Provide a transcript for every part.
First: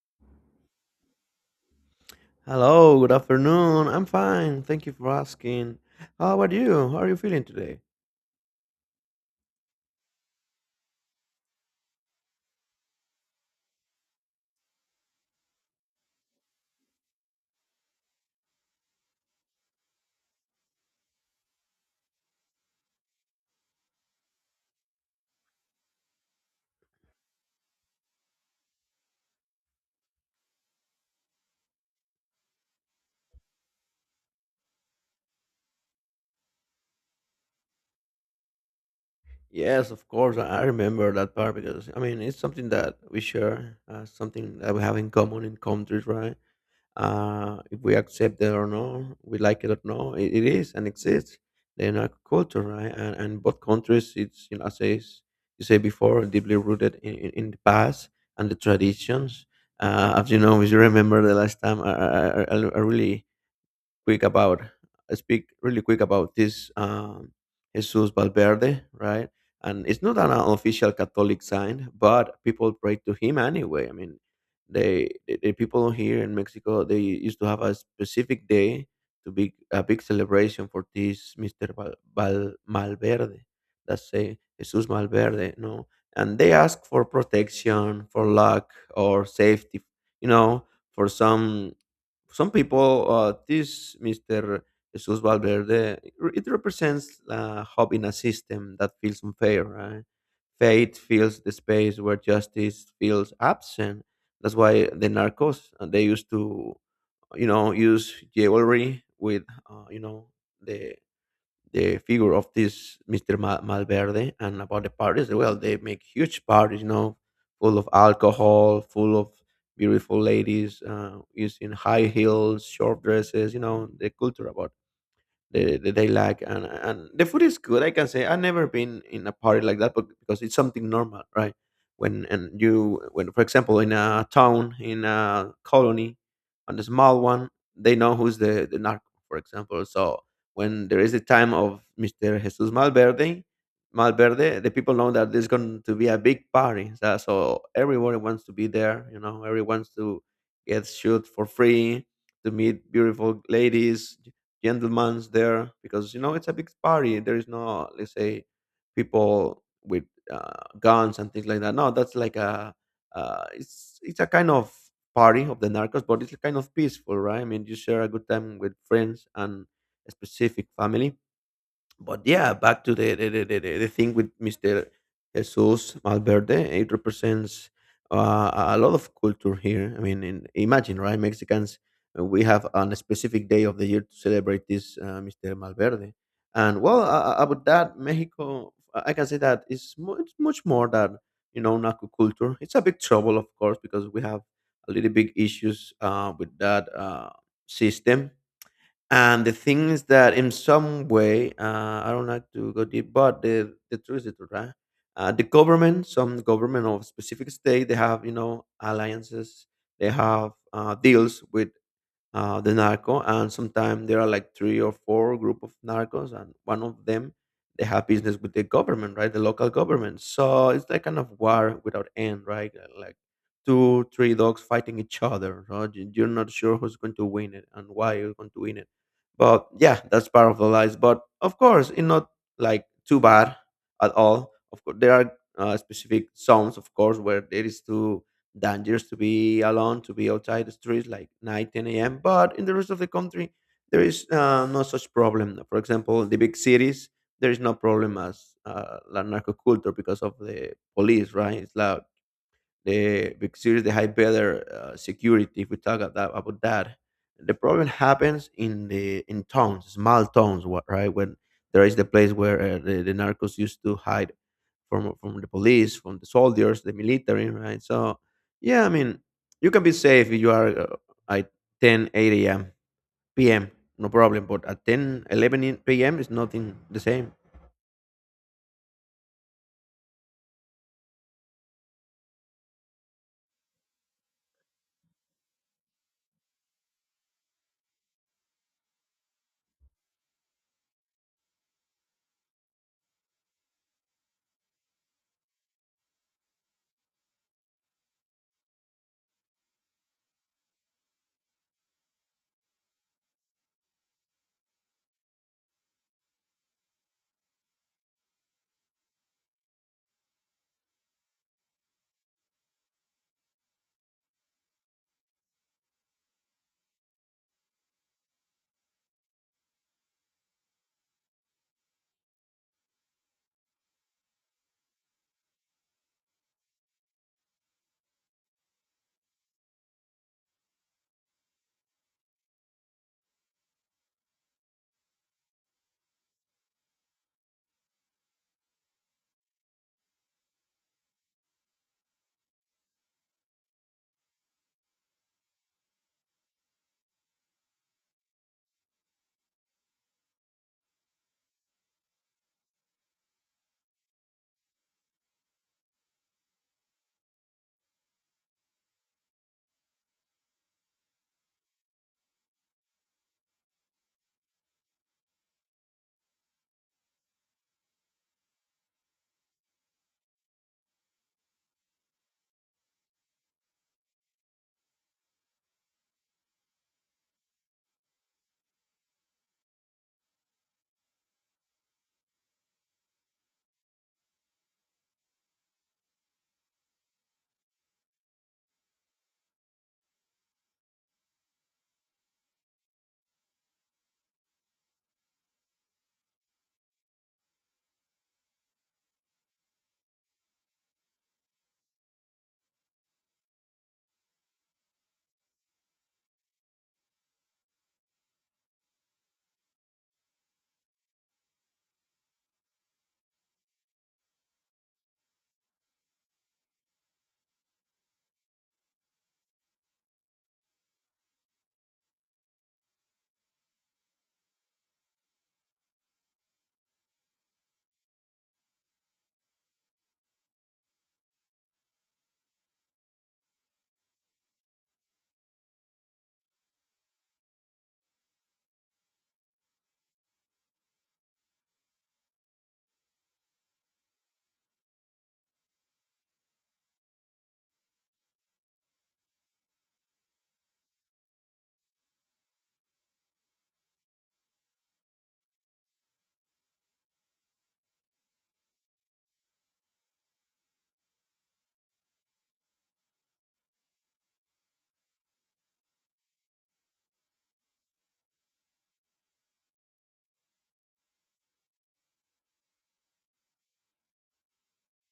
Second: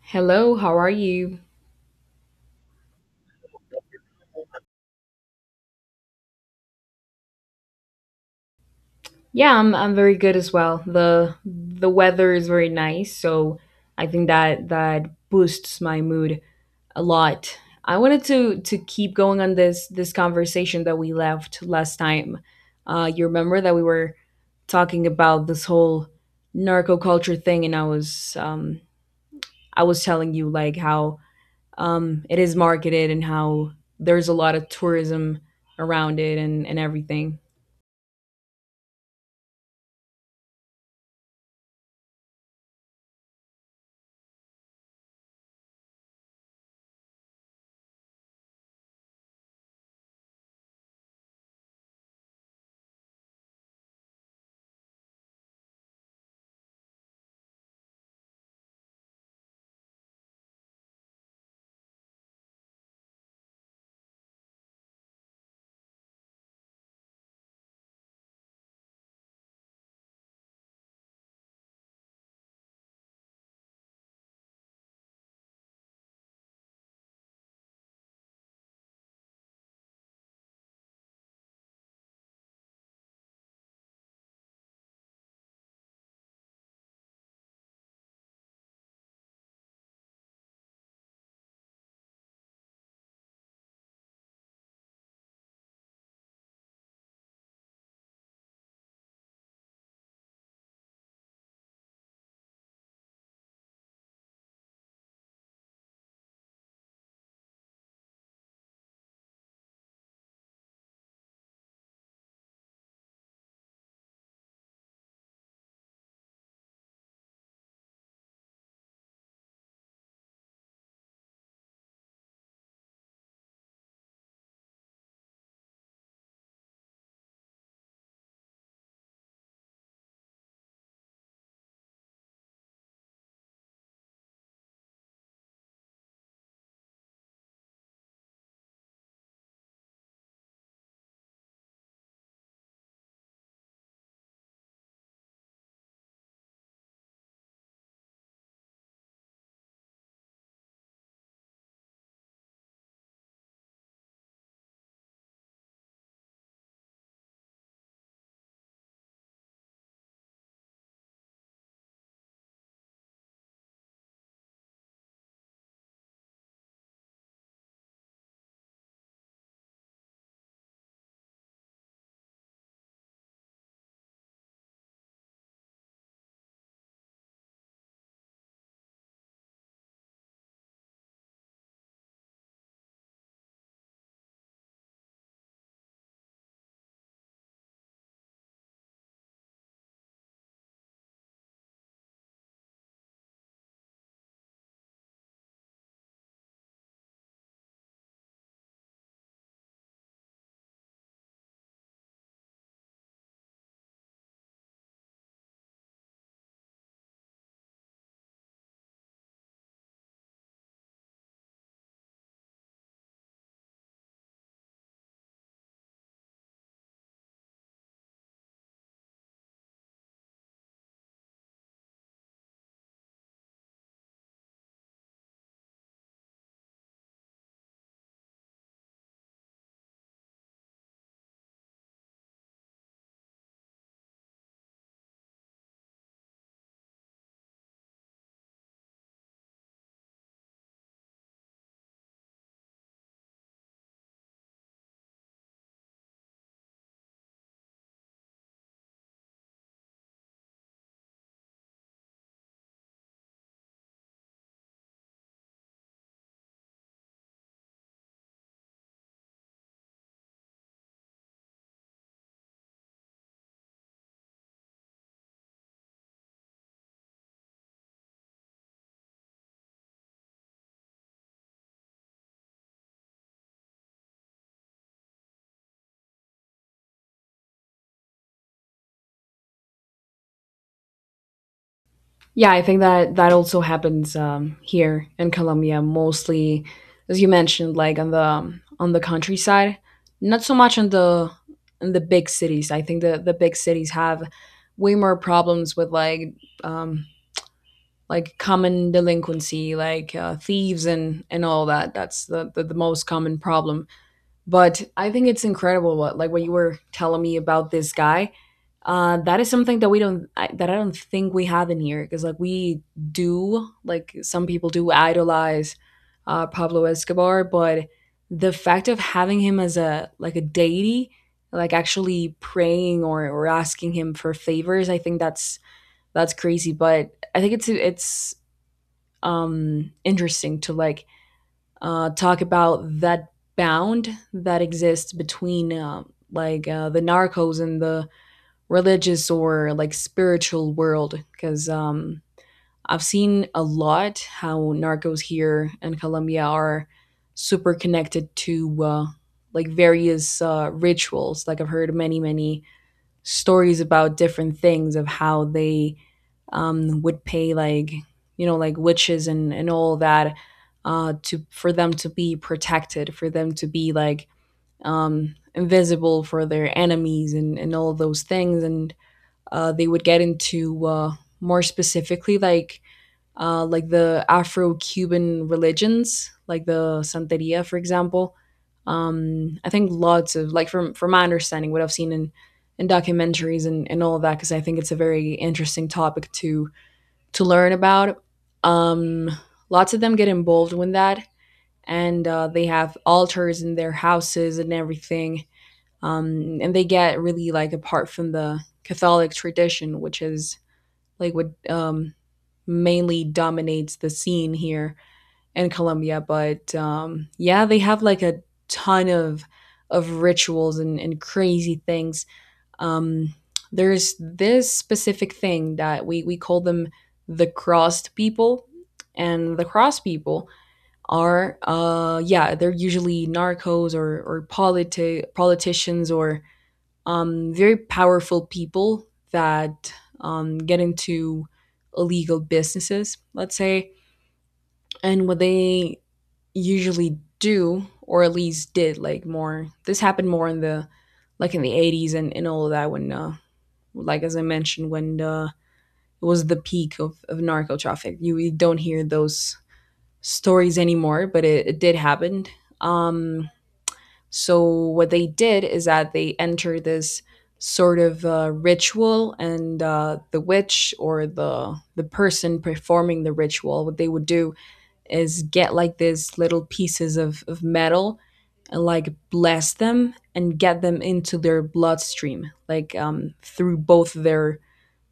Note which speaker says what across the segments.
Speaker 1: Hello, how are you?
Speaker 2: Hello, good afternoon. I'm fine. Thank you for asking. How about you? How are you feeling today?
Speaker 1: Yeah, I'm very good as well. The weather is very nice, so I think that that boosts my mood a lot. I wanted to keep going on this conversation that we left last time. You remember that we were talking about this whole narco culture thing, and I was telling you like how it is marketed and how there's a lot of tourism around it and everything.
Speaker 2: Yes, of course. I remember that part because I mean it's something that we share, something that we have in common in countries, right? If we accept it or no, we like it or no, it is and exists in our culture, right? And both countries, it's, as you say before, deeply rooted in the past and the traditions. As you know, if you remember the last time, I really quick about speak really quick about this Jesus Valverde, right? And it's not an official Catholic sign, but people pray to him anyway. I mean, the people here in Mexico, they used to have a specific day to be a big celebration for this Mister Val Malverde. That's say Jesus Malverde, no, and they ask for protection, for luck, or safety. You know, for some people, this Mr. Jesus Valverde, it represents a hope in a system that feels unfair, right? Faith fills the space where justice feels absent. That's why the narcos, they used to, use jewelry with, uh, you know, the the figure of this Mr. Malverde, and about the parties. Well, they make huge parties, full of alcohol, full of beautiful ladies, using high heels, short dresses, the culture about they like, and the food is good. I can say I've never been in a party like that, but because it's something normal, right? when and you When, for example, in a town, in a colony, on a small one, they know who's the narco, for example. So when there is the time of Mr. Jesus Malverde, the people know that there's going to be a big party. So everyone wants to be there, everyone wants to get shoot for free, to meet beautiful ladies. Gentlemen's there because, it's a big party. There is no, let's say, people with guns and things like that. No, that's like a it's a kind of party of the narcos, but it's kind of peaceful, right? I mean, you share a good time with friends and a specific family. But yeah, back to the thing with Mr. Jesus Malverde. It represents, a lot of culture here. I mean, imagine, right? Mexicans, we have on a specific day of the year to celebrate this Mr. Malverde. And, well, about that, Mexico, I can say that it's much, much more than, Naco culture. It's a big trouble, of course, because we have a little big issues, with that, system. And the thing is that in some way, I don't like to go deep, but the truth is the truth, right? The government, some government of specific state, they have, alliances, they have, deals with the narco. And sometimes there are like three or four group of narcos, and one of them, they have business with the government, right? The local government. So it's like kind of war without end, right? Like two, three dogs fighting each other. Right? You're not sure who's going to win it and why you're going to win it. But yeah, that's part of the lies. But of course, it's not like too bad at all. Of course, there are specific zones, of course, where there is too dangerous to be alone, to be outside the streets like 9, 10 a.m. But in the rest of the country, there is no such problem. For example, the big cities, there is no problem as la narco culture because of the police, right? It's loud. The big cities, they have better security. If we talk about that, the problem happens in the in towns, small towns, right? When there is the place where the narcos used to hide from the police, from the soldiers, the military, right? So yeah, I mean, you can be safe if you are at 10, 8 a.m., p.m., no problem. But at 10, 11 p.m. is nothing the same.
Speaker 1: Yeah, I think that that also happens here in Colombia, mostly as you mentioned, like on the countryside, not so much on the in the big cities. I think the big cities have way more problems with um, like common delinquency, like thieves and all that. That's the the most common problem. But I think it's incredible what like what you were telling me about this guy that is something that I don't think we have in here, because like we do like some people do idolize Pablo Escobar, but the fact of having him as a like a deity, like actually praying or asking him for favors, I think that's crazy. But I think it's interesting to like talk about that bound that exists between the narcos and the religious or like spiritual world because I've seen a lot how narcos here in Colombia are super connected to like various rituals. Like I've heard many, many stories about different things of how they would pay like, you know, like witches and all that to for them to be protected, for them to be like invisible for their enemies and all those things, and they would get into more specifically like the Afro-Cuban religions, like the Santeria, for example. I think lots of like from my understanding, what I've seen in documentaries and all of that, because I think it's a very interesting topic to learn about. Um, Lots of them get involved with that, and they have altars in their houses and everything. And they get really like apart from the Catholic tradition, which is Lakewood mainly dominates the scene here in Colombia. But yeah, they have like a ton of rituals and crazy things. Um, there's this specific thing that we call them the crossed people, and the crossed people are yeah, they're usually narcos or politicians or very powerful people that get into illegal businesses, let's say. And what they usually do, or at least did, like more, this happened more in the like in the 80s and all of that when like as I mentioned when it was the peak of narco traffic. You don't hear those stories anymore, but it did happen. um, so what they did is that they enter this sort of ritual, and the witch or the person performing the ritual, what they would do is get like these little pieces of metal and like bless them and get them into their bloodstream, like through both their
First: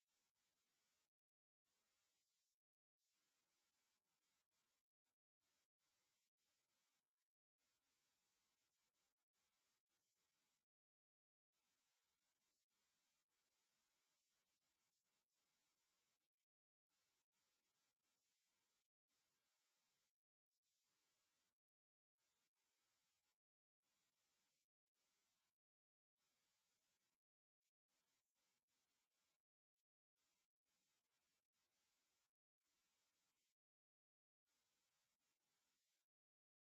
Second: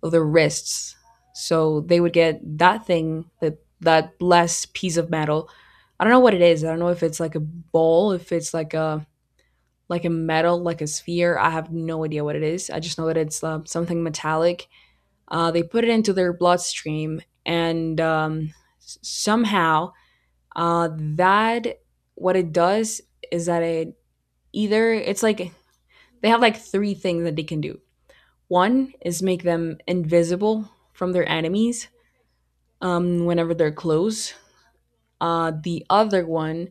Speaker 1: of their wrists. So they would get that thing, that that blessed piece of metal. I don't know what it is. I don't know if it's like a ball, if it's like a metal, like a sphere. I have no idea what it is. I just know that it's something metallic. They put it into their bloodstream, and somehow that what it does is that it either it's like they have like three things that they can do. One is make them invisible from their enemies whenever they're close. The other one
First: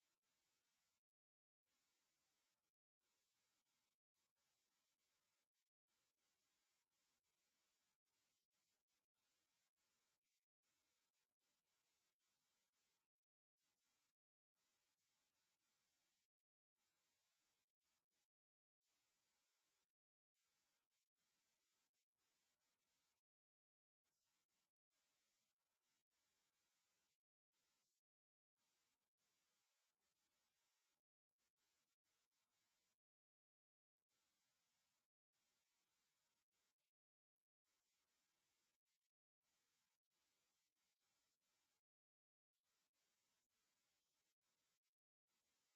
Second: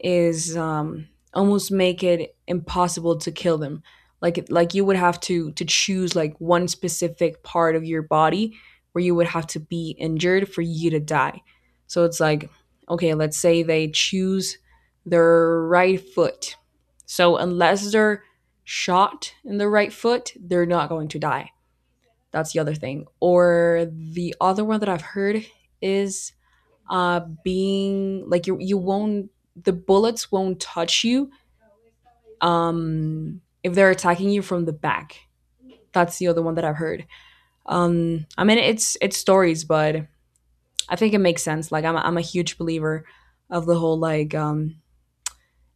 Speaker 1: is almost make it impossible to kill them. Like you would have to choose like one specific part of your body where you would have to be injured for you to die. So it's like, okay, let's say they choose their right foot. So unless they're shot in the right foot, they're not going to die. That's the other thing. Or the other one that I've heard is being like you won't the bullets won't touch you if they're attacking you from the back. That's the other one that I've heard. I mean, it's stories, but I think it makes sense. Like I'm a huge believer of the whole like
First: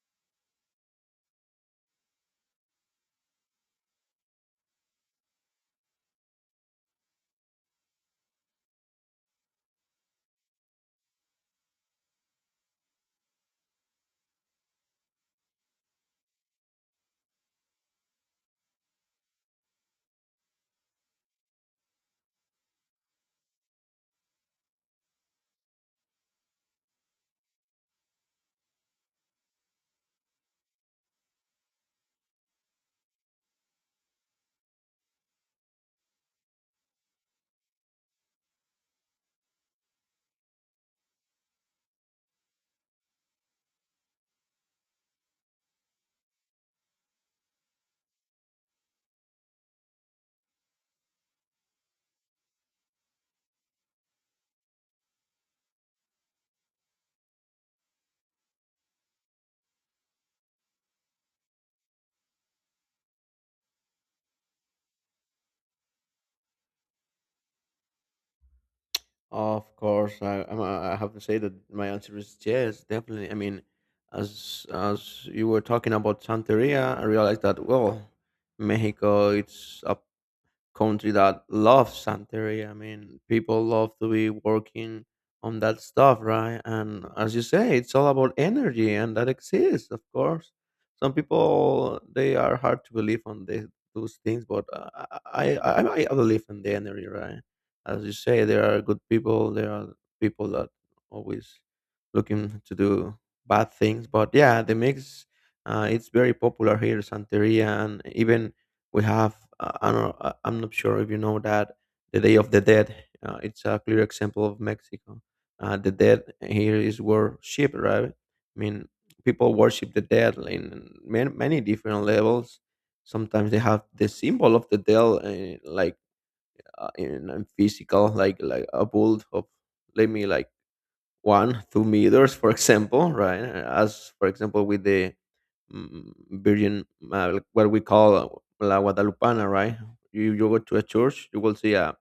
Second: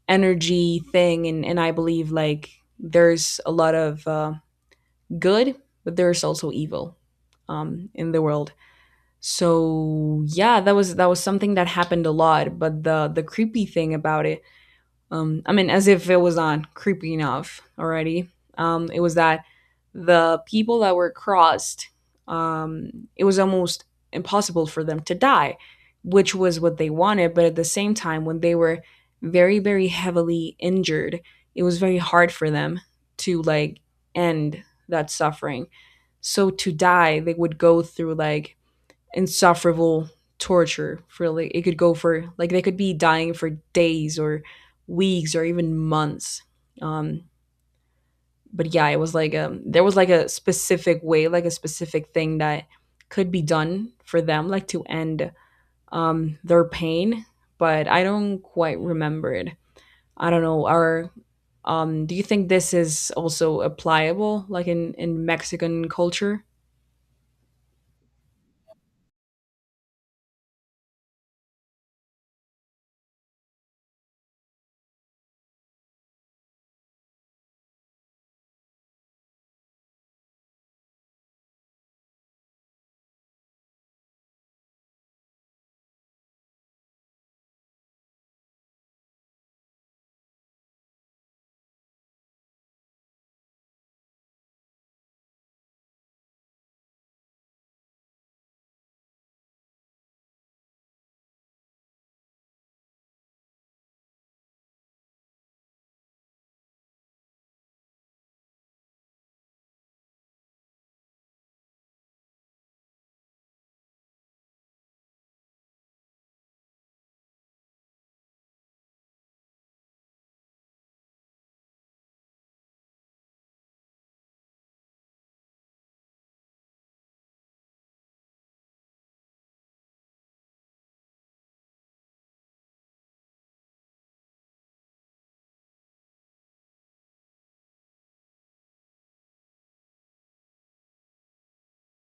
Speaker 1: energy thing, and I believe like there's a lot of good, but there's also evil in the world. So yeah, that was something that happened a lot. But the creepy thing about it, I mean, as if it was not creepy enough already. It was that the people that were crossed, it was almost impossible for them to die, which was what they wanted. But at the same time, when they were very, very heavily injured, it was very hard for them to like end that suffering. So to die, they would go through like insufferable torture for like it could go for like they could be dying for days or weeks or even months. um but yeah, it was like there was like a specific way, like a specific thing that could be done for them like to end their pain, but I don't quite remember it. I don't know. Or do you think this is also applicable like in Mexican culture?
Speaker 2: Of course, I have to say that my answer is yes, definitely. I mean, as you were talking about Santeria, I realized that, well, Mexico, it's a country that loves Santeria. I mean, people love to be working on that stuff, right? And as you say, it's all about energy, and that exists, of course. Some people, they are hard to believe on those things, but I believe in the energy, right? As you say, there are good people. There are people that always looking to do bad things, but yeah, the mix. It's very popular here, Santeria, and even we have, I don't know, I'm not sure if you know that, the Day of the Dead. It's a clear example of Mexico. The dead here is worshipped, right? I mean, people worship the dead in many, many different levels. Sometimes they have the symbol of the dead, like, in physical, like a bull of, let me, like, 1-2 meters, for example, right? As, for example, with the virgin, like what we call la guadalupana, right? You go to a church, you will see a,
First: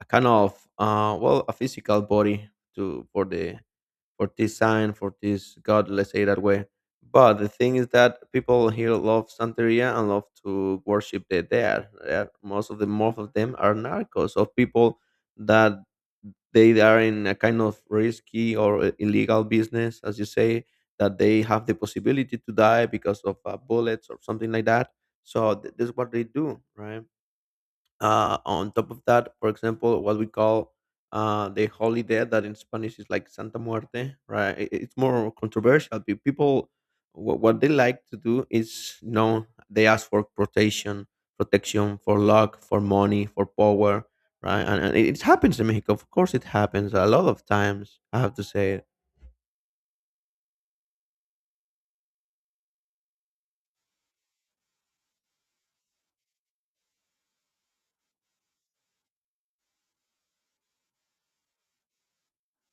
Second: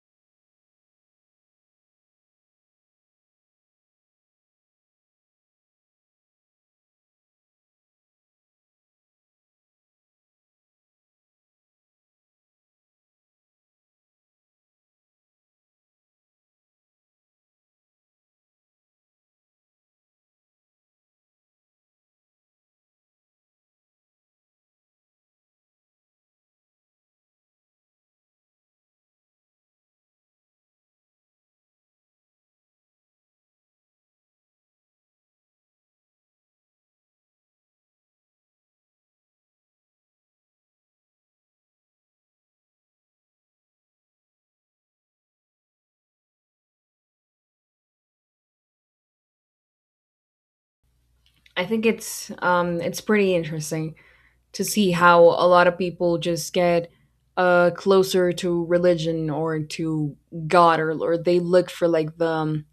Speaker 2: kind of, well, a physical body to for the for this sign, for this god, let's say, that way. But the thing is that people here love Santeria and love to worship the dead. Yeah, most of them are narcos, of people that they are in a kind of risky or illegal business, as you say, that they have the possibility to die because of bullets or something like that. So this is what they do, right? On top of that, for example, what we call the Holy Dead, that in Spanish is like Santa Muerte, right? It's more controversial. People, what they like to do is, they ask for protection, protection for luck, for money, for power, right? And it happens in Mexico. Of course, it happens a lot of times. I have to say.
Speaker 1: I think it's pretty interesting to see how a lot of people just get closer to religion or to God, or they look for like the um,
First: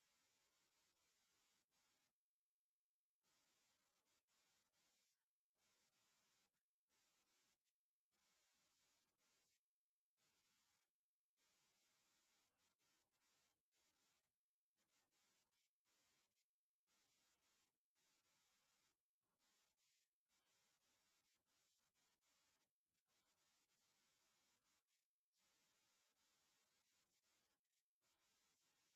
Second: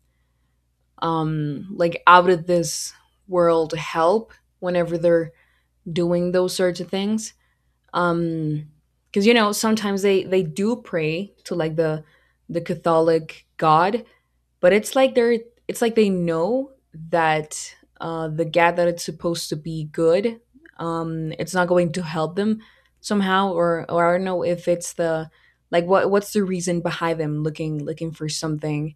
Speaker 1: um like out of this world help whenever they're doing those sorts of things. Um because, you know, sometimes they do pray to like the Catholic God, but it's like they're it's like they know that the gap that it's supposed to be good it's not going to help them somehow. Or I don't know if it's the like what what's the reason behind them looking looking for something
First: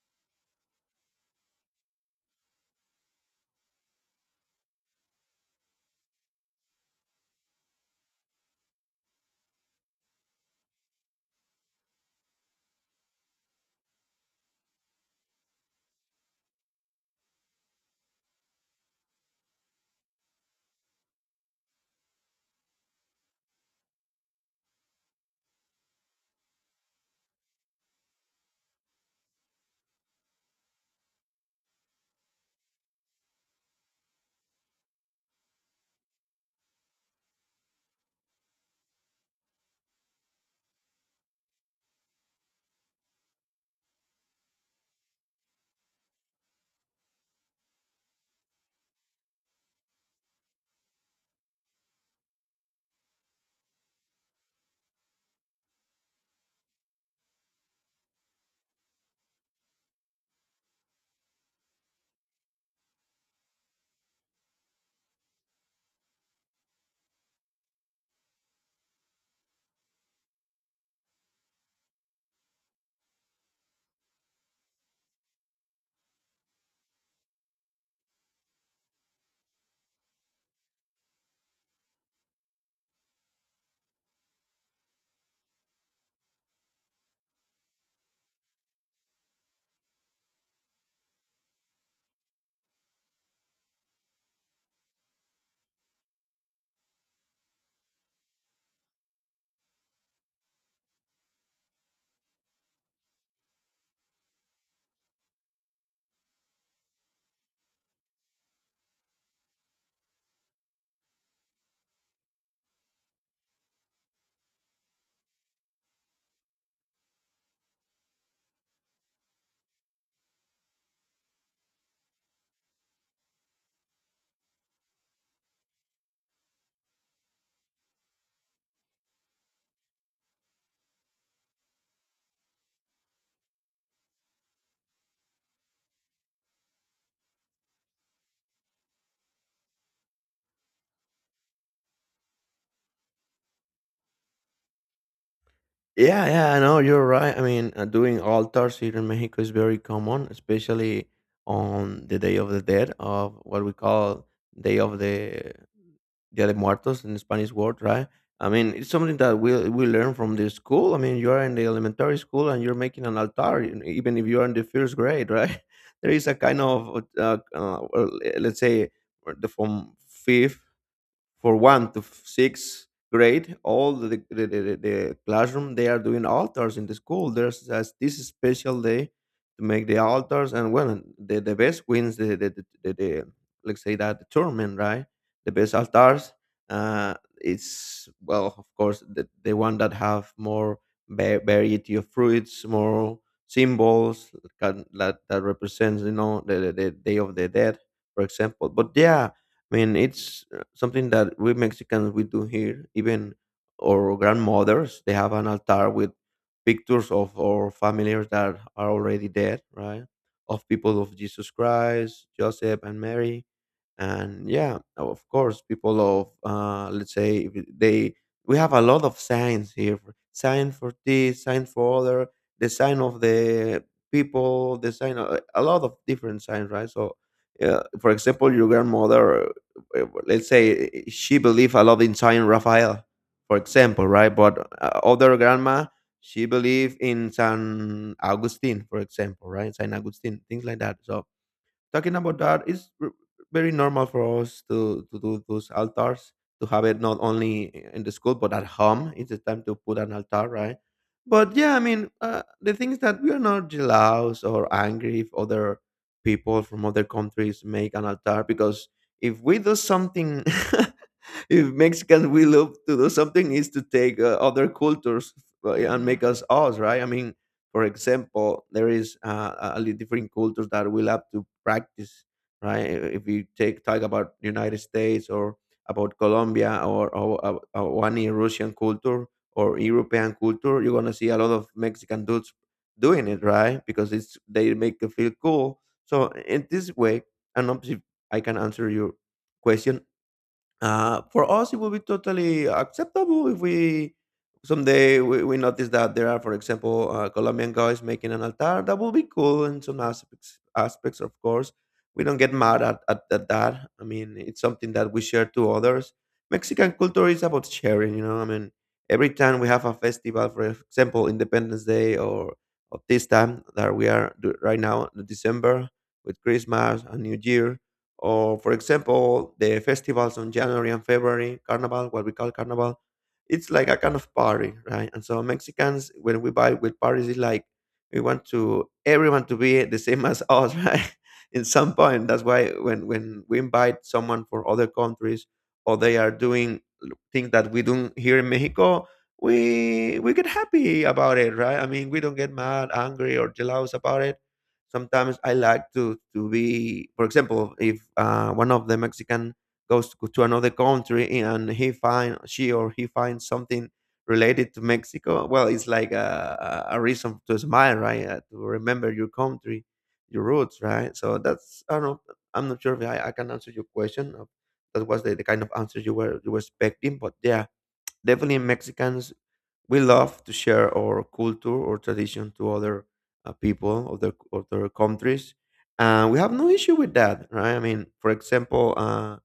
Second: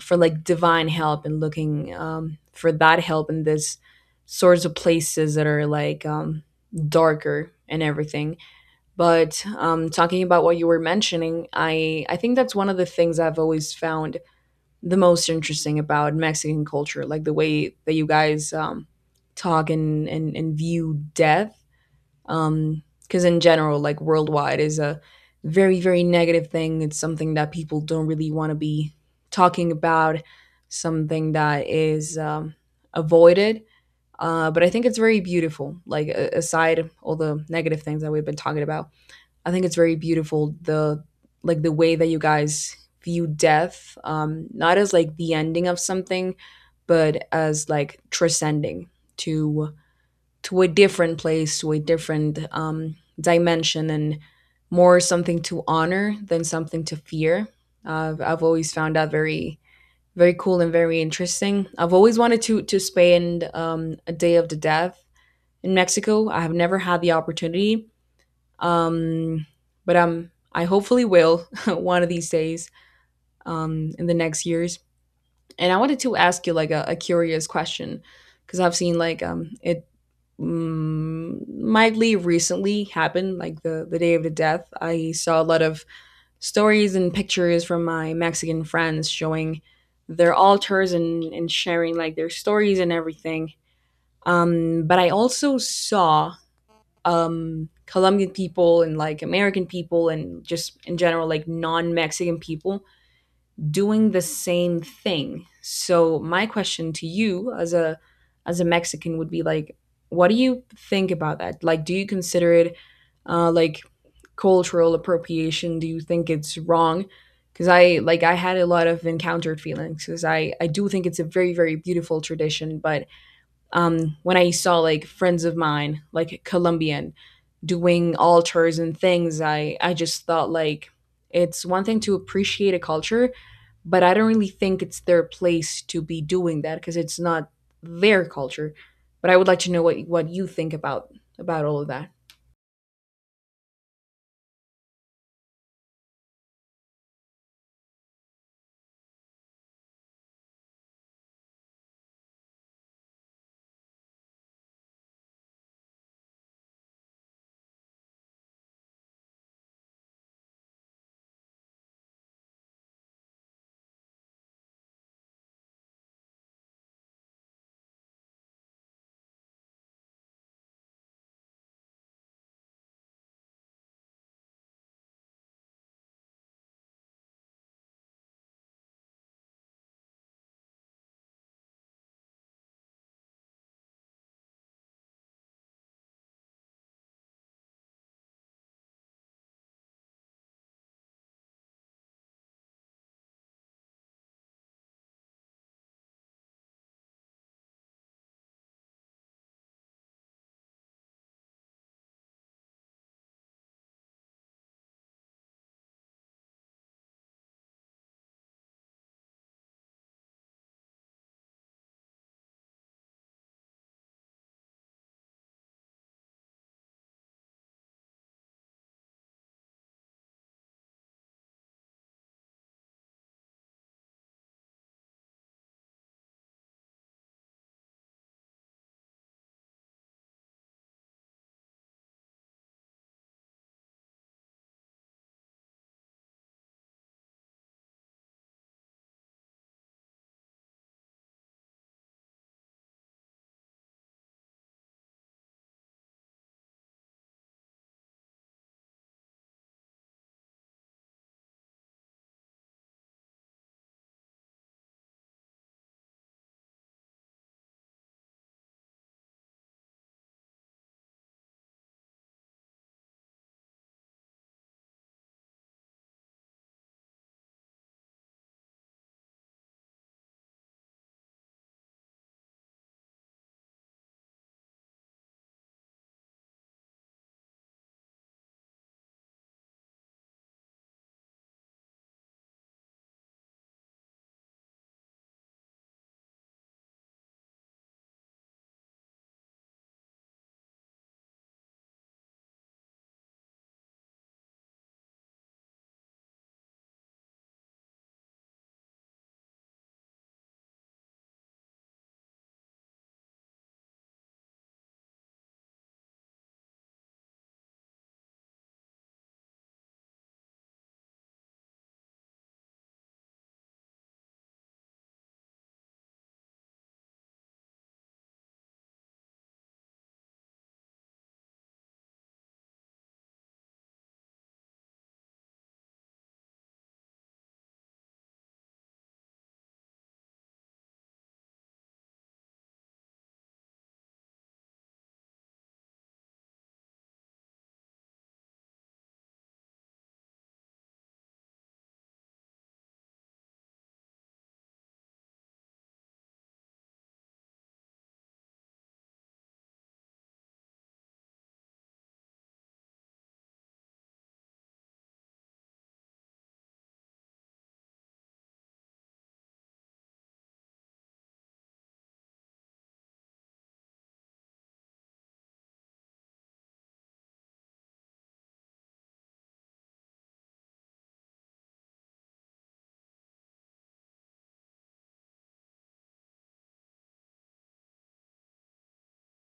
Speaker 1: for like divine help and looking for that help in this sorts of places that are like darker and everything. But talking about what you were mentioning, I think that's one of the things I've always found the most interesting about Mexican culture, like the way that you guys talk and view death. Because in general, like worldwide, is a very, very negative thing. It's something that people don't really want to be talking about, something that is avoided. But I think it's very beautiful, like aside all the negative things that we've been talking about. I think it's very beautiful the like the way that you guys view death, not as like the ending of something, but as like transcending to to a different place, to a different dimension, and more something to honor than something to fear. I've always found that very very cool and very interesting. I've always wanted to spend a day of the death in Mexico. I have never had the opportunity, um, but I hopefully will one of these days in the next years. And I wanted to ask you like a curious question because I've seen like it mildly recently happened, like the day of the death. I saw a lot of stories and pictures from my Mexican friends showing their altars and sharing like their stories and everything. But I also saw Colombian people and like American people and just in general like non-Mexican people doing the same thing. So my question to you as a Mexican would be like, what do you think about that? Like, do you consider it like cultural appropriation? Do you think it's wrong? Cuz I like I had a lot of encountered feelings, cuz I do think it's a very very beautiful tradition, but when I saw like friends of mine, like Colombian, doing altars and things, I just thought like it's one thing to appreciate a culture, but I don't really think it's their place to be doing that because it's not their culture. But I would like to know what you think about all of that.
Speaker 2: Yeah, yeah, I know you're right. I mean, doing altars here in Mexico is very common, especially on the Day of the Dead, of what we call Day of the Dia de Muertos in the Spanish word, right? I mean, it's something that we learn from the school. I mean, you're in the elementary school and you're making an altar, even if you're in the first grade, right? There is a kind of, well, let's say, or the from fifth, for one to f- sixth grade, all the classroom, they are doing altars in the school. There's as this special day to make the altars. And, well, the best wins the let's say, that the tournament, right? The best altars. Uh, it's well, of course, the one that have more variety of fruits, more symbols that represents, the day of the dead, for example. But yeah, I mean, it's something that we Mexicans we do here. Even our grandmothers, they have an altar with pictures of our familiars that are already dead, right? Of people of Jesus Christ, Joseph and Mary. And yeah. Oh, of course, people of, let's say, if they, we have a lot of signs here, sign for this, sign for other, the sign of the people, the sign of, a lot of different signs, right? So, for example, your grandmother, let's say, she believed a lot in Saint Raphael, for example, right? But other grandma, she believed in San Augustine, for example, right? Saint Augustine, things like that. So talking about that, it's very normal for us to do those altars, to have it not only in the school but at home. It's the time to put an altar, right? But yeah, I mean, the thing is that we are not jealous or angry if other people from other countries make an altar because if we do something if Mexicans, we love to do something, is to take other cultures, and make us us, right? I mean, for example, there is different cultures that we love to practice, right? If we take talk about United States or about Colombia or any Russian culture or European culture, you're gonna see a lot of Mexican dudes doing it, right? Because it's they make you feel cool. So in this way, and obviously I can answer your question, for us, it will be totally acceptable if we someday we notice that there are, for example, Colombian guys making an altar. That will be cool in some aspects. Aspects, of course, we don't get mad at that. I mean, it's something that we share to others. Mexican culture is about sharing. You know, I mean, every time we have a festival, for example, Independence Day or, of this time that right now, December with Christmas and New Year, or for example the festivals on January and February, carnival, what we call carnival. It's like a kind of party, right? And so Mexicans, when we buy with parties, it's like we want to everyone to be the same as us, right? In some point, that's why when we invite someone for other countries, or they are doing things that we do here in Mexico, we get happy about it, right? I mean, we don't get mad, angry, or jealous about it. Sometimes I like to be, for example, if one of the Mexican goes to another country and he find she or he finds something related to Mexico, well, it's like a reason to smile, right? To remember your country, your roots, right? So that's, I don't know. I'm not sure if I can answer your question. That was the kind of answer you were expecting, but yeah, definitely Mexicans, we love to share our culture or tradition to other people, other countries, and we have no issue with that, right? I mean, for example. Uh,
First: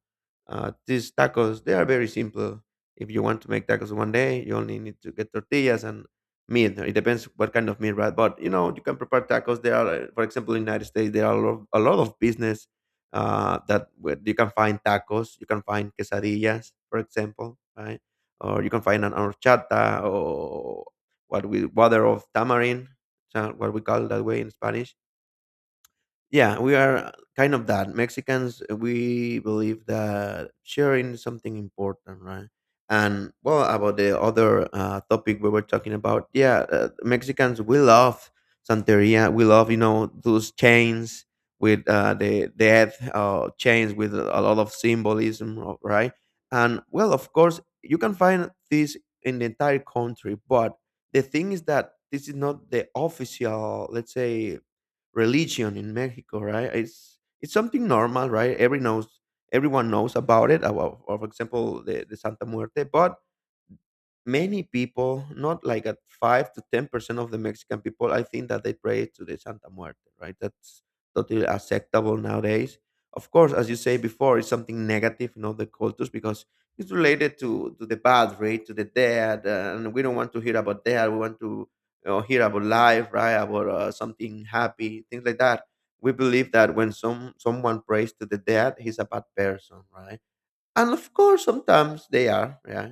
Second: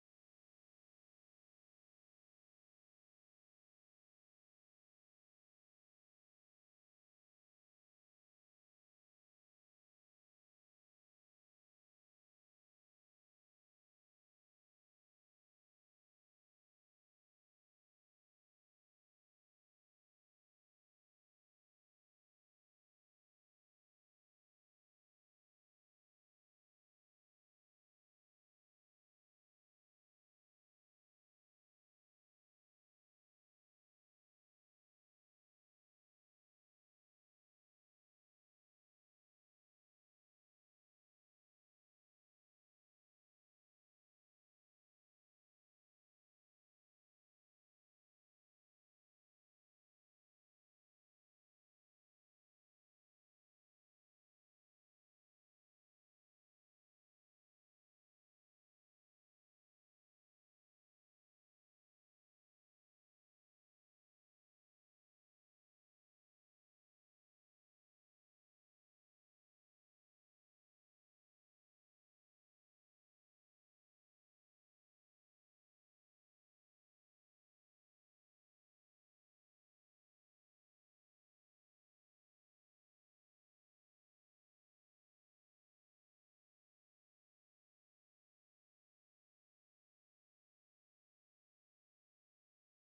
Speaker 2: uh, These tacos, they are very simple. If you want to make tacos one day, you only need to get tortillas and meat. It depends what kind of meat, right? But you know, you can prepare tacos. There are, for example, in United States, there are a lot of business that where you can find tacos, you can find quesadillas, for example, right? Or you can find an horchata or what we water of tamarind, so what we call that way in Spanish. Yeah, we are kind of that. Mexicans, we believe that sharing is something important, right? And well, about the other topic we were talking about, yeah, Mexicans, we love Santeria. We love, you know, those chains with the death, chains with a lot of symbolism, right? And well, of course, you can find this in the entire country, but the thing is that this is not the official, let's say, religion in Mexico, right? It's something normal, right? Everyone knows about it. About, for example, the Santa Muerte, but many people, not like at 5 to 10% of the Mexican people, I think that they pray to the Santa Muerte, right? That's totally acceptable nowadays. Of course, as you say before, it's something negative in other cultures because it's related to the bad, right? To the dead, and we don't want to hear about death. We want to, you know, hear about life, right? About something happy, things like that. We believe that when someone prays to the dead, he's a bad person, right? And of course, sometimes they are, yeah.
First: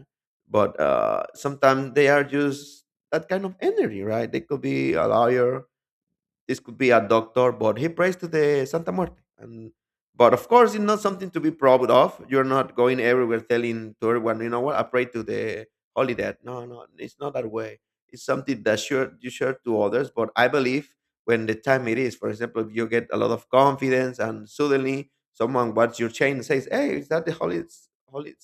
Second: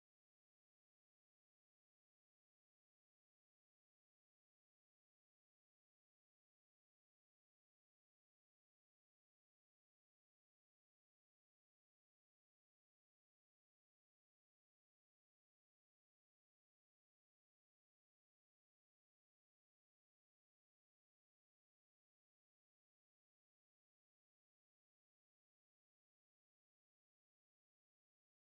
Speaker 2: But sometimes they are just that kind of energy, right? They could be a lawyer, this could be a doctor, but he prays to the Santa Muerte. And But of course, it's not something to be proud of. You're not going everywhere telling to everyone, you know what? I pray to the Holy Dead. No, no, it's not that way. It's something that sure you share to others. But I believe when the time it is, for example, if you get a lot of confidence and suddenly someone watches your chain and says, "Hey, is that the Holy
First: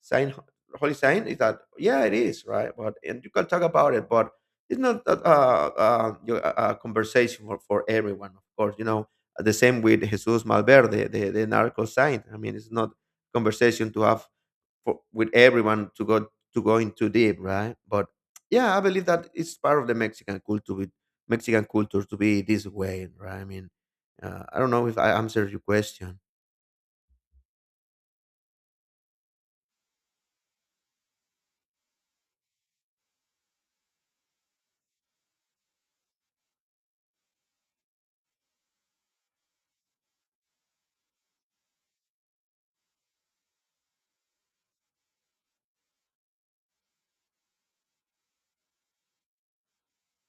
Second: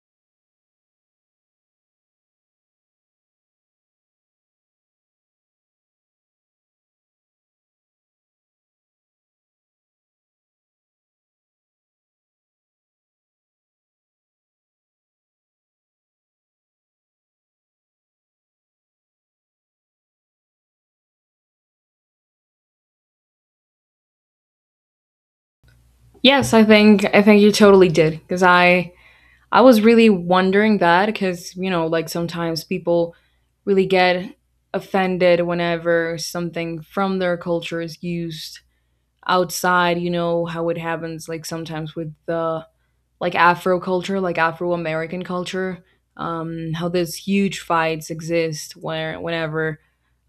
Speaker 2: Sign?" Holy sign, is that? Yeah, it is, right? But and you can talk about it, but it's not that a conversation for everyone, of course. You know, the same with Jesus Malverde, the narco saint. I mean, it's not conversation to have for, with everyone to go in too deep, right? But yeah, I believe that it's part of the Mexican culture, to be this way, right? I mean, I don't know if I answered your question.
Speaker 1: Yes, I think you totally did because I was really wondering that because, you know, like sometimes people really get offended whenever something from their culture is used outside. You know, how it happens like sometimes with the like Afro culture, like Afro American culture, how these huge fights exist where whenever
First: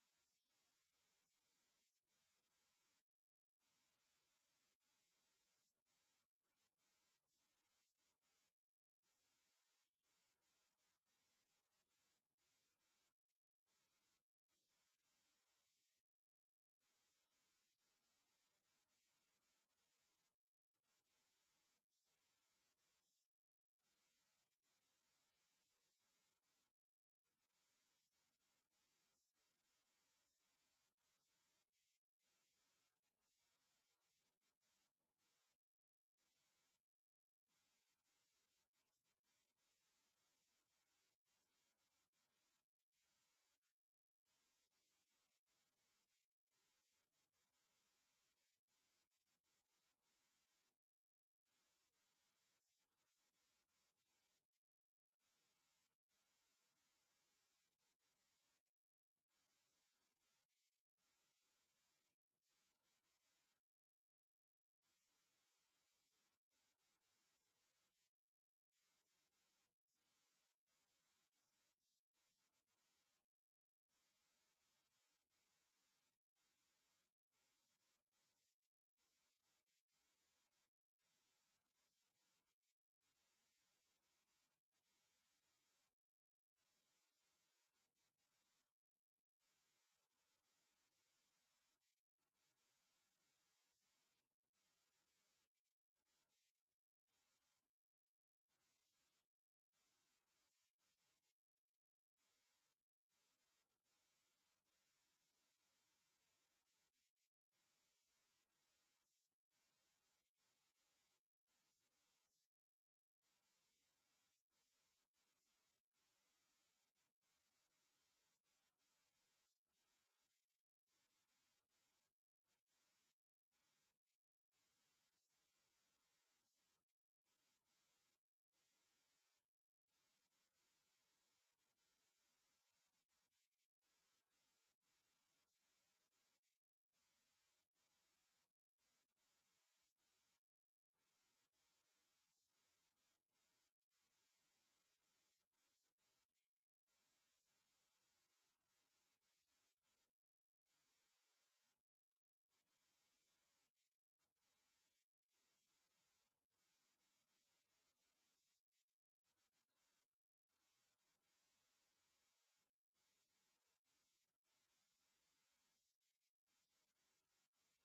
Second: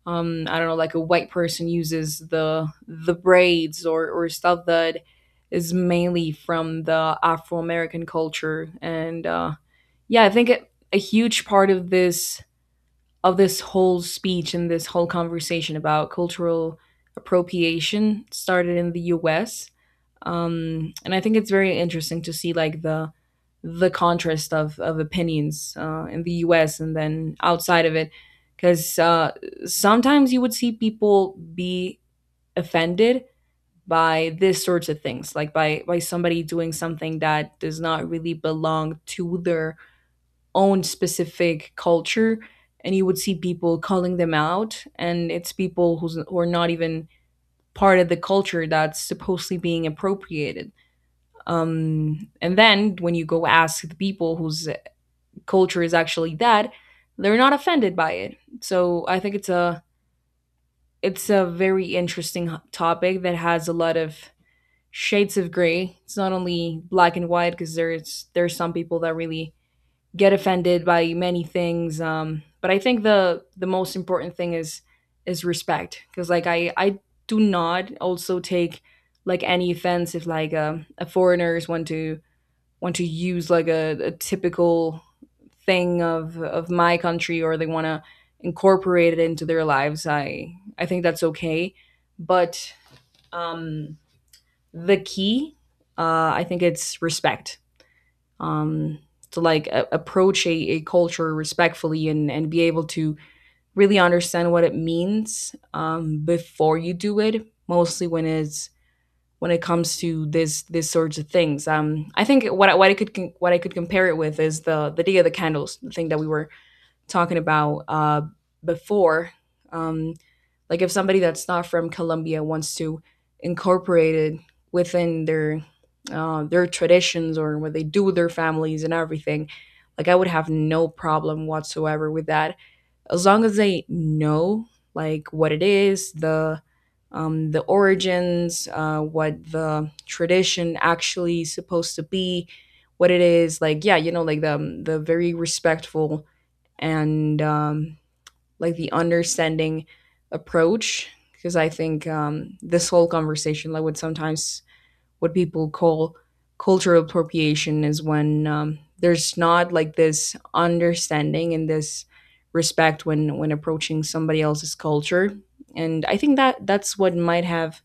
Speaker 1: I don't know, like a white person uses the braids or stuff that is mainly from the Afro American culture. And yeah, I think a huge part of this whole speech and this whole conversation about cultural appropriation started in the U.S. And I think it's very interesting to see like the contrast of opinions in the U.S. and then outside of it, because sometimes you would see people be offended by this sorts of things, like by somebody doing something that does not really belong to their own specific culture. And you would see people calling them out, and it's people who's, who are not even part of the culture that's supposedly being appropriated. And then when you go ask the people whose culture is actually that, they're not offended by it. So I think it's a very interesting topic that has a lot of shades of gray. It's not only black and white, because there's some people that really get offended by many things. But I think the most important thing is respect, because like I do not also take like any offense if like a foreigners want to use like a typical thing of my country, or they want to incorporate it into their lives. I think that's okay. But um the key I think it's respect, um, to like approach a culture respectfully and be able to really understand what it means before you do it, mostly when it's when it comes to this this sorts of things. I think what what I could what I could compare it with is the day of the candles, the thing that we were talking about before. um, like if somebody that's not from Colombia wants to incorporate it within their traditions or what they do with their families and everything, like I would have no problem whatsoever with that, as long as they know like what it is, the origins, what the tradition actually supposed to be, what it is like. Yeah, you know, like the very respectful and like the understanding approach, because I think this whole conversation, like what sometimes what people call cultural appropriation, is when there's not like this understanding and this respect when approaching somebody else's culture. And I think that that's what might have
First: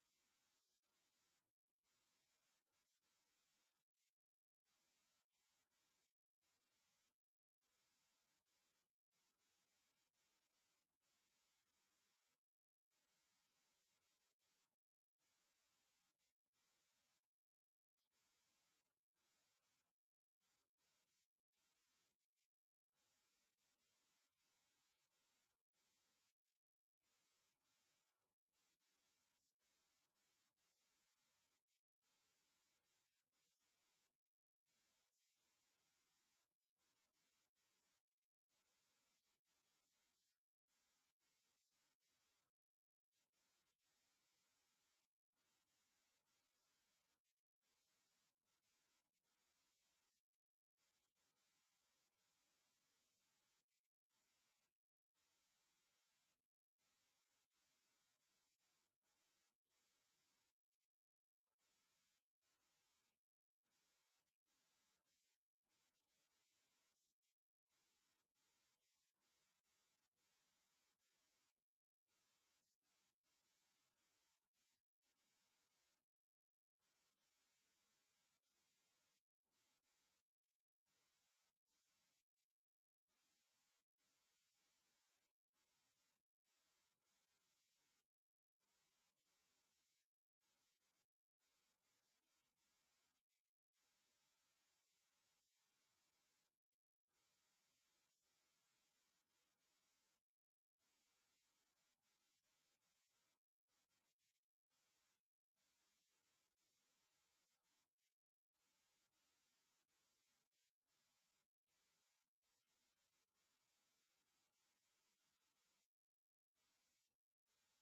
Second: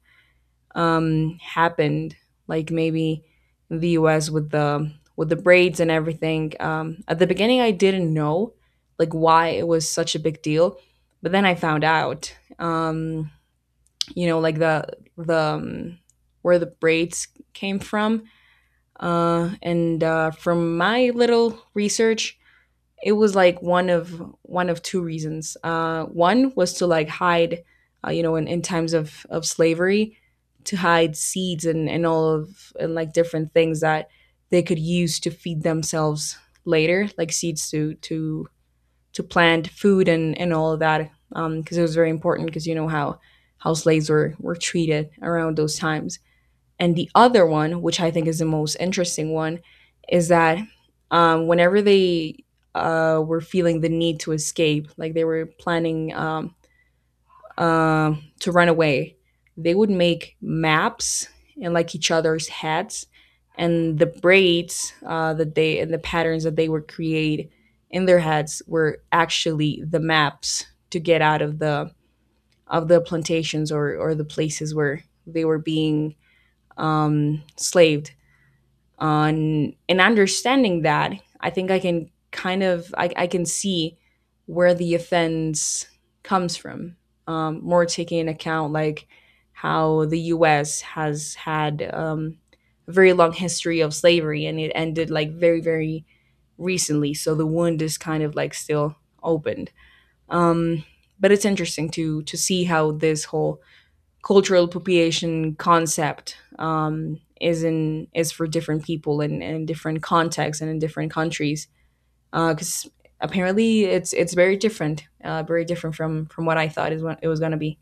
Speaker 1: happened, like maybe in the U.S. With the braids and everything. At the beginning, I didn't know like why it was such a big deal, but then I found out. You know, like the where the braids came from, and from my little research, it was like one of two reasons. One was to like hide, you know, in times of slavery, to hide seeds and all of and like different things that they could use to feed themselves later, like seeds to plant food and all of that, because it was very important because you know how slaves were treated around those times. And the other one, which I think is the most interesting one, is that whenever they were feeling the need to escape, like they were planning uh, to run away, they would make maps and like each other's hats, and the braids that they and the patterns that they would create in their heads were actually the maps to get out of the plantations or the places where they were being slaved on. And understanding that, I think I can kind of I can see where the offense comes from, more taking into account like how the us has had a very long history of slavery, and it ended like very very recently, so the wound is kind of like still opened. But it's interesting to see how this whole cultural appropriation concept is in is for different people and in different contexts and in different countries, because apparently it's very different, very different from what I thought is what it was going to be.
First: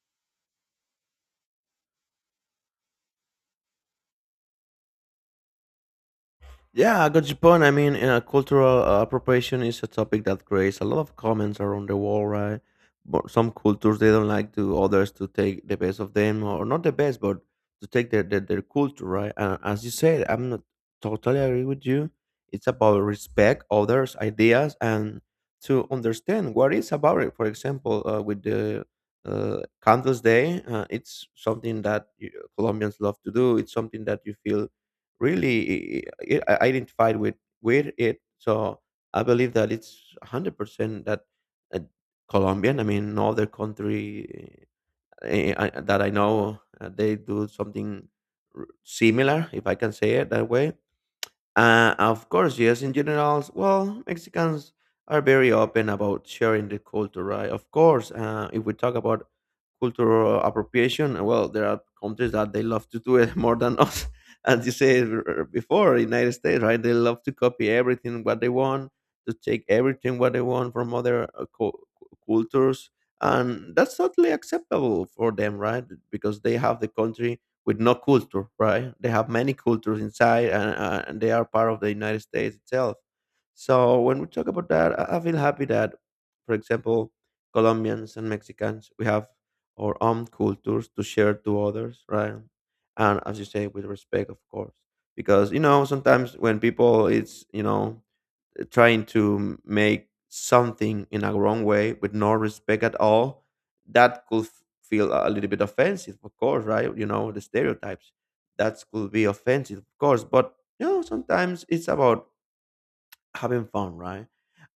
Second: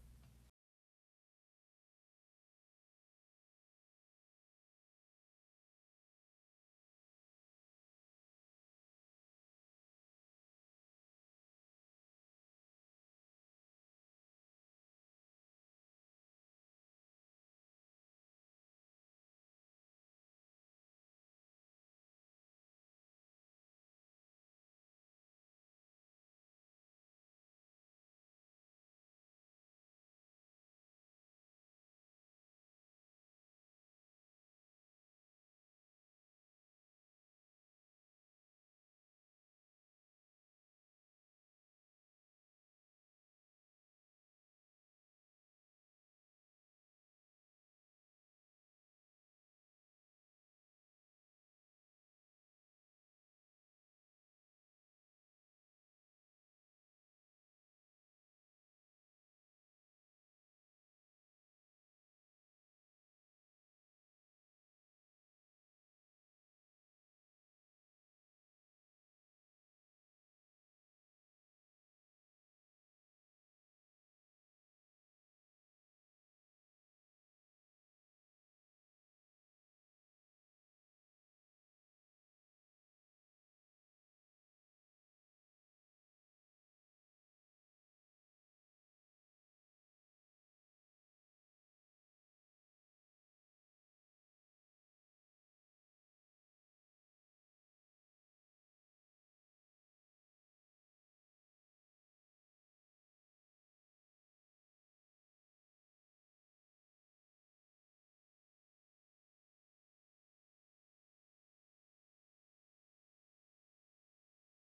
Speaker 2: Yeah, I got your point. I mean, cultural appropriation is a topic that creates a lot of comments around the world, right? But some cultures, they don't like to others to take the best of them, or not the best, but to take their culture, right? And as you said, I'm not totally agree with you. It's about respect others' ideas and to understand what is about it. For example, with the uh, Candles Day, it's something that you, Colombians love to do. It's something that you feel really i- i- identified with it. So I believe that it's 100% that uh, Colombian. I mean, no other country that I know they do something similar, if I can say it that way. Of course, yes. In general, well, Mexicans are very open about sharing the culture, right? Of course, if we talk about cultural appropriation, well, there are countries that they love to do it more than us. As you said before, United States, right? They love to copy everything what they want, to take everything what they want from other cultures, and that's totally acceptable for them, right? Because they have the country with no culture, right? They have many cultures inside, and they are part of the United States itself. So when we talk about that, I feel happy that, for example, Colombians and Mexicans, we have our own cultures to share to others, right? And as you say, with respect, of course, because you know sometimes when people, it's, you know, trying to make something in a wrong way with no respect at all, that could feel a little bit offensive, of course, right? You know, the stereotypes that could be offensive, of course. But you know, sometimes it's about having fun, right?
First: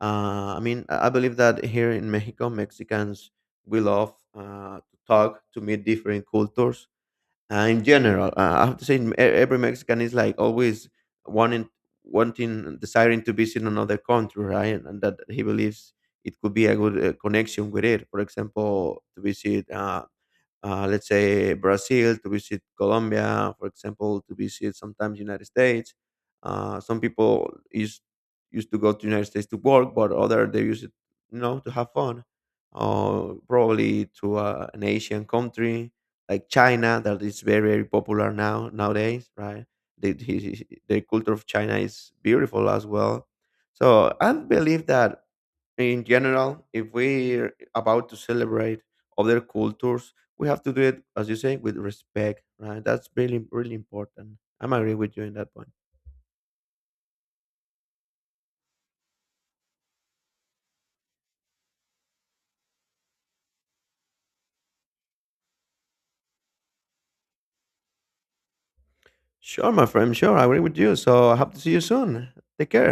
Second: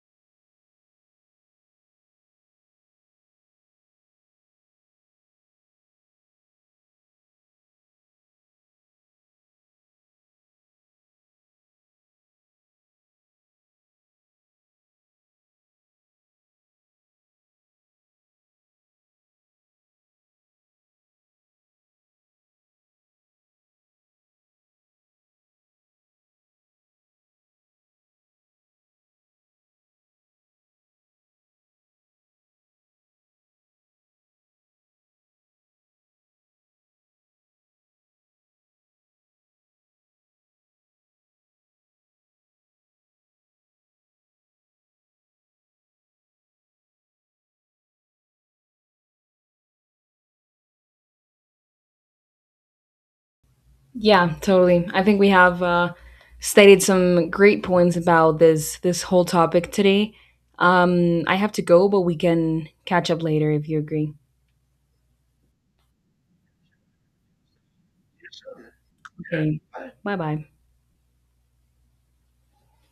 Speaker 2: I mean, I believe that here in Mexico, Mexicans, we love to talk, to meet different cultures, in general, I have to say, every Mexican is like always wanting, wanting, desiring to visit another country, right? And that he believes it could be a good connection with it. For example, to visit, let's say, Brazil, to visit Colombia, for example, to visit sometimes United States. Some people used to go to United States to work, but other they use it, you know, to have fun, or probably to an Asian country like China that is very very popular now nowadays, right? The he- the culture of China is beautiful as well. So I believe that in general, if we're about to celebrate other cultures, we have to do it as you say with respect, right? That's really really
Speaker 1: Yeah,
Speaker 2: important. I'm
Speaker 1: totally.
Speaker 2: agree
Speaker 1: I
Speaker 2: with
Speaker 1: think
Speaker 2: you
Speaker 1: we
Speaker 2: in that
Speaker 1: have
Speaker 2: point.
Speaker 1: stated some great points about this this whole topic today. I have to go, but we can catch up later if you agree. Okay.
Speaker 2: Sure, my
Speaker 1: Bye
Speaker 2: friend. Sure, I agree
Speaker 1: bye.
Speaker 2: with you. So I hope to see you soon. Take care.